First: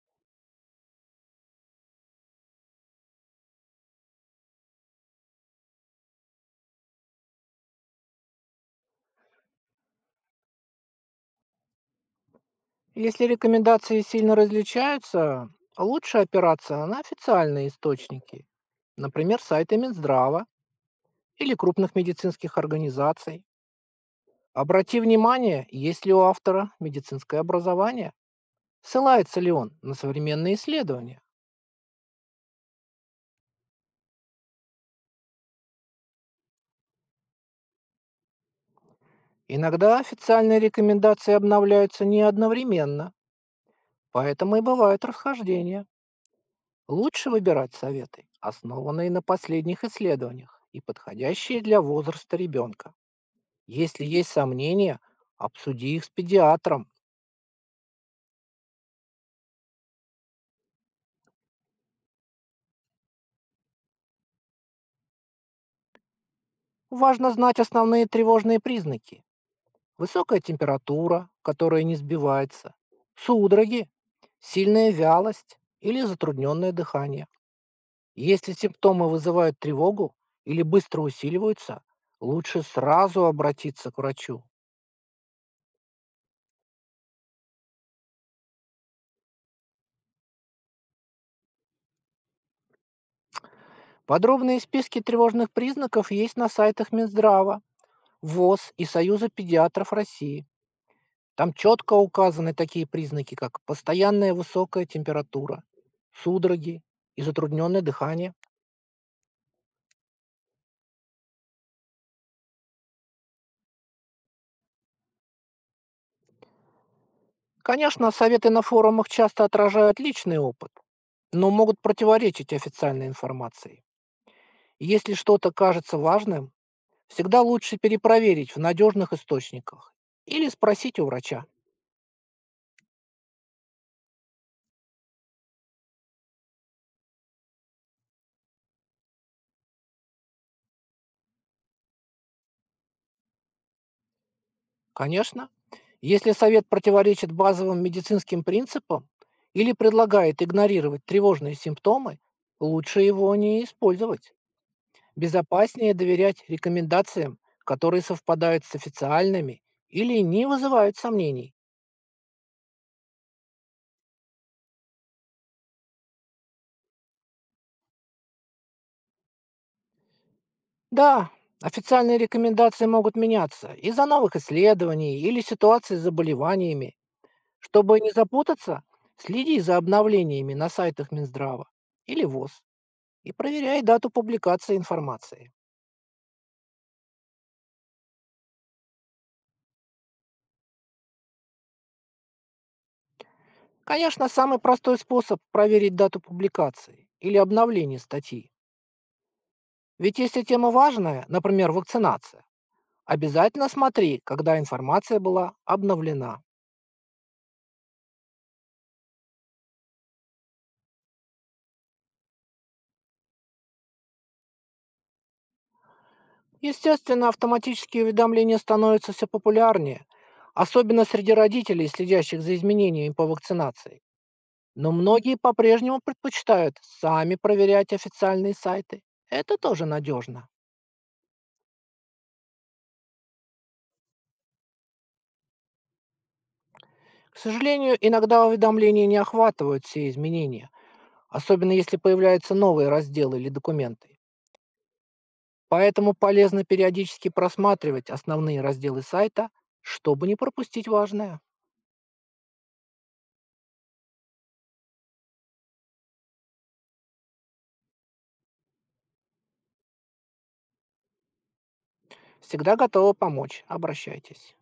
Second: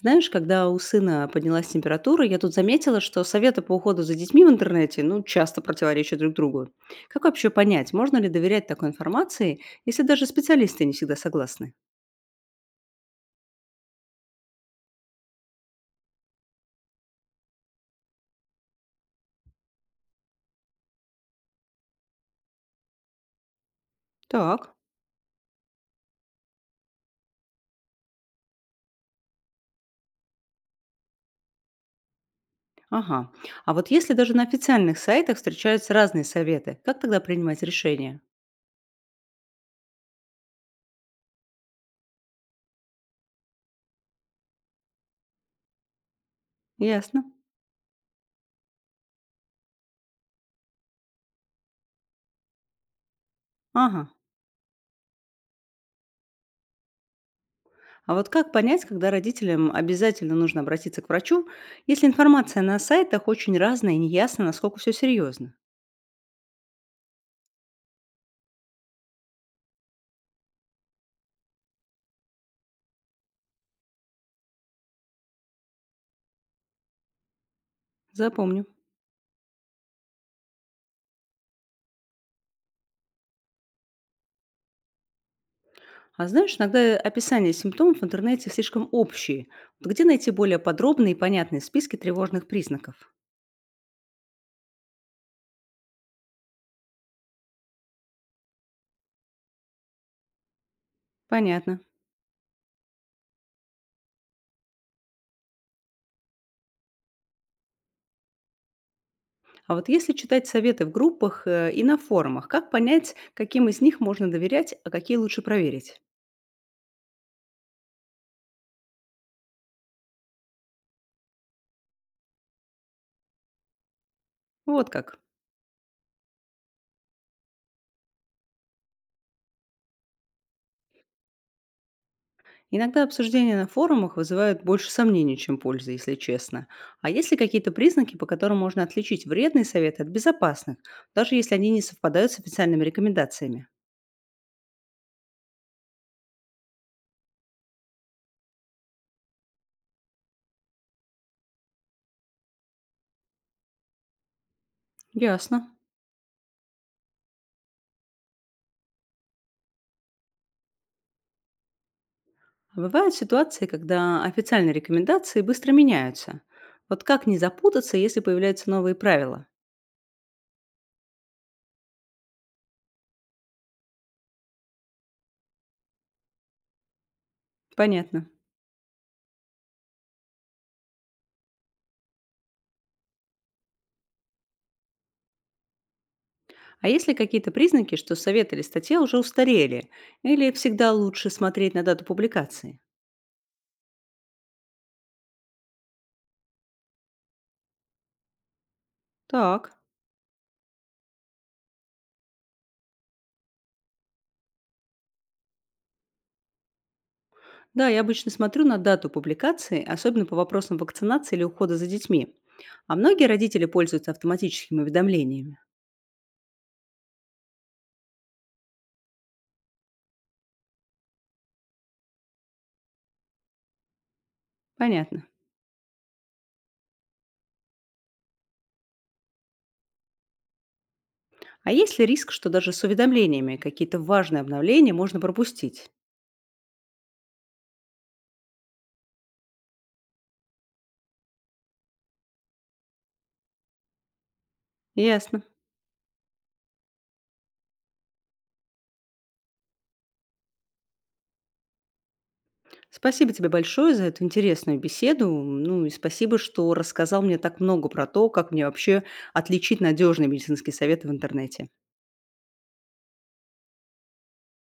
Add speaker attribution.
Speaker 1: Знаешь, когда у сына поднялась температура, я тут заметила, что советы по уходу за детьми в интернете, ну, часто противоречат друг другу. Как вообще понять, можно ли доверять такой информации, если даже специалисты не всегда согласны?
Speaker 2: Если рекомендации сильно различаются, лучше опираться на официальные источники, например, сайты Минздрава или крупных медицинских организаций.
Speaker 1: Так,
Speaker 2: Обрати внимание, есть ли у автора медицинское образование, ссылается ли он на современные исследования.
Speaker 1: ага. А вот если даже на официальных сайтах встречаются разные советы, как тогда принимать решение?
Speaker 2: Иногда официальные рекомендации обновляются не одновременно, поэтому и бывают расхождения.
Speaker 1: Ясно.
Speaker 2: Лучше выбирать советы, основанные на последних исследованиях и подходящие для возраста ребенка. Если
Speaker 1: Ага.
Speaker 2: есть сомнения, обсуди их с педиатром.
Speaker 1: А вот как понять, когда родителям обязательно нужно обратиться к врачу, если информация на сайтах очень разная и неясно, насколько все серьезно?
Speaker 2: Важно знать основные тревожные признаки. Высокая температура, которая не сбивается, судороги, сильная вялость или затрудненное дыхание. Если
Speaker 1: Запомню.
Speaker 2: симптомы вызывают тревогу или быстро усиливаются, лучше сразу обратиться к врачу.
Speaker 1: А знаешь, иногда описания симптомов в интернете слишком общие. Вот где найти более подробные и понятные списки тревожных признаков?
Speaker 2: Подробные списки тревожных признаков есть на сайтах Минздрава, ВОЗ и Союза педиатров России. Там
Speaker 1: Понятно.
Speaker 2: четко указаны такие признаки, как постоянная высокая температура, судороги и затрудненное дыхание.
Speaker 1: А вот если читать советы в группах и на форумах, как понять, каким из них можно доверять, а какие лучше проверить?
Speaker 2: Конечно, советы на форумах часто отражают личный опыт, но могут противоречить официальной информации.
Speaker 1: Вот
Speaker 2: Если
Speaker 1: как.
Speaker 2: что-то кажется важным, всегда лучше перепроверить в надежных источниках или спросить у врача.
Speaker 1: Иногда обсуждения на форумах вызывают больше сомнений, чем пользы, если честно. А есть ли какие-то признаки, по которым можно отличить вредные советы от безопасных, даже если они не совпадают с официальными рекомендациями?
Speaker 2: Конечно, если совет противоречит базовым медицинским принципам или предлагает игнорировать тревожные симптомы, лучше его не использовать.
Speaker 1: Ясно.
Speaker 2: Безопаснее доверять рекомендациям, которые совпадают с официальными или не вызывают сомнений.
Speaker 1: А бывают ситуации, когда официальные рекомендации быстро меняются. Вот как не запутаться, если появляются новые правила?
Speaker 2: Да, официальные рекомендации могут меняться из-за новых исследований или ситуации с заболеваниями. Чтобы не
Speaker 1: Понятно.
Speaker 2: запутаться, следи за обновлениями на сайтах Минздрава или ВОЗ и проверяй дату публикации информации.
Speaker 1: А есть ли какие-то признаки, что совет или статья уже устарели? Или всегда лучше смотреть на дату публикации?
Speaker 2: Конечно, самый простой способ проверить дату публикации или обновления статьи.
Speaker 1: Так.
Speaker 2: Ведь если тема важная, например, вакцинация, обязательно смотри, когда информация была обновлена.
Speaker 1: Да, я обычно смотрю на дату публикации, особенно по вопросам вакцинации или ухода за детьми. А многие родители пользуются автоматическими уведомлениями.
Speaker 2: Естественно, автоматические уведомления становятся все популярнее, особенно среди родителей, следящих за изменениями по вакцинации. Но
Speaker 1: Понятно.
Speaker 2: многие по-прежнему предпочитают сами проверять официальные сайты. Это тоже надежно.
Speaker 1: А есть ли риск, что даже с уведомлениями какие-то важные обновления можно пропустить?
Speaker 2: К сожалению, иногда уведомления не охватывают все изменения, особенно если появляются новые разделы или документы.
Speaker 1: Ясно.
Speaker 2: Поэтому полезно периодически просматривать основные разделы сайта, чтобы не пропустить важное.
Speaker 1: Спасибо тебе большое за эту интересную беседу. Ну и спасибо, что рассказал мне так много про то, как мне вообще отличить надежные медицинские советы в интернете.
Speaker 2: Всегда готова помочь. Обращайтесь.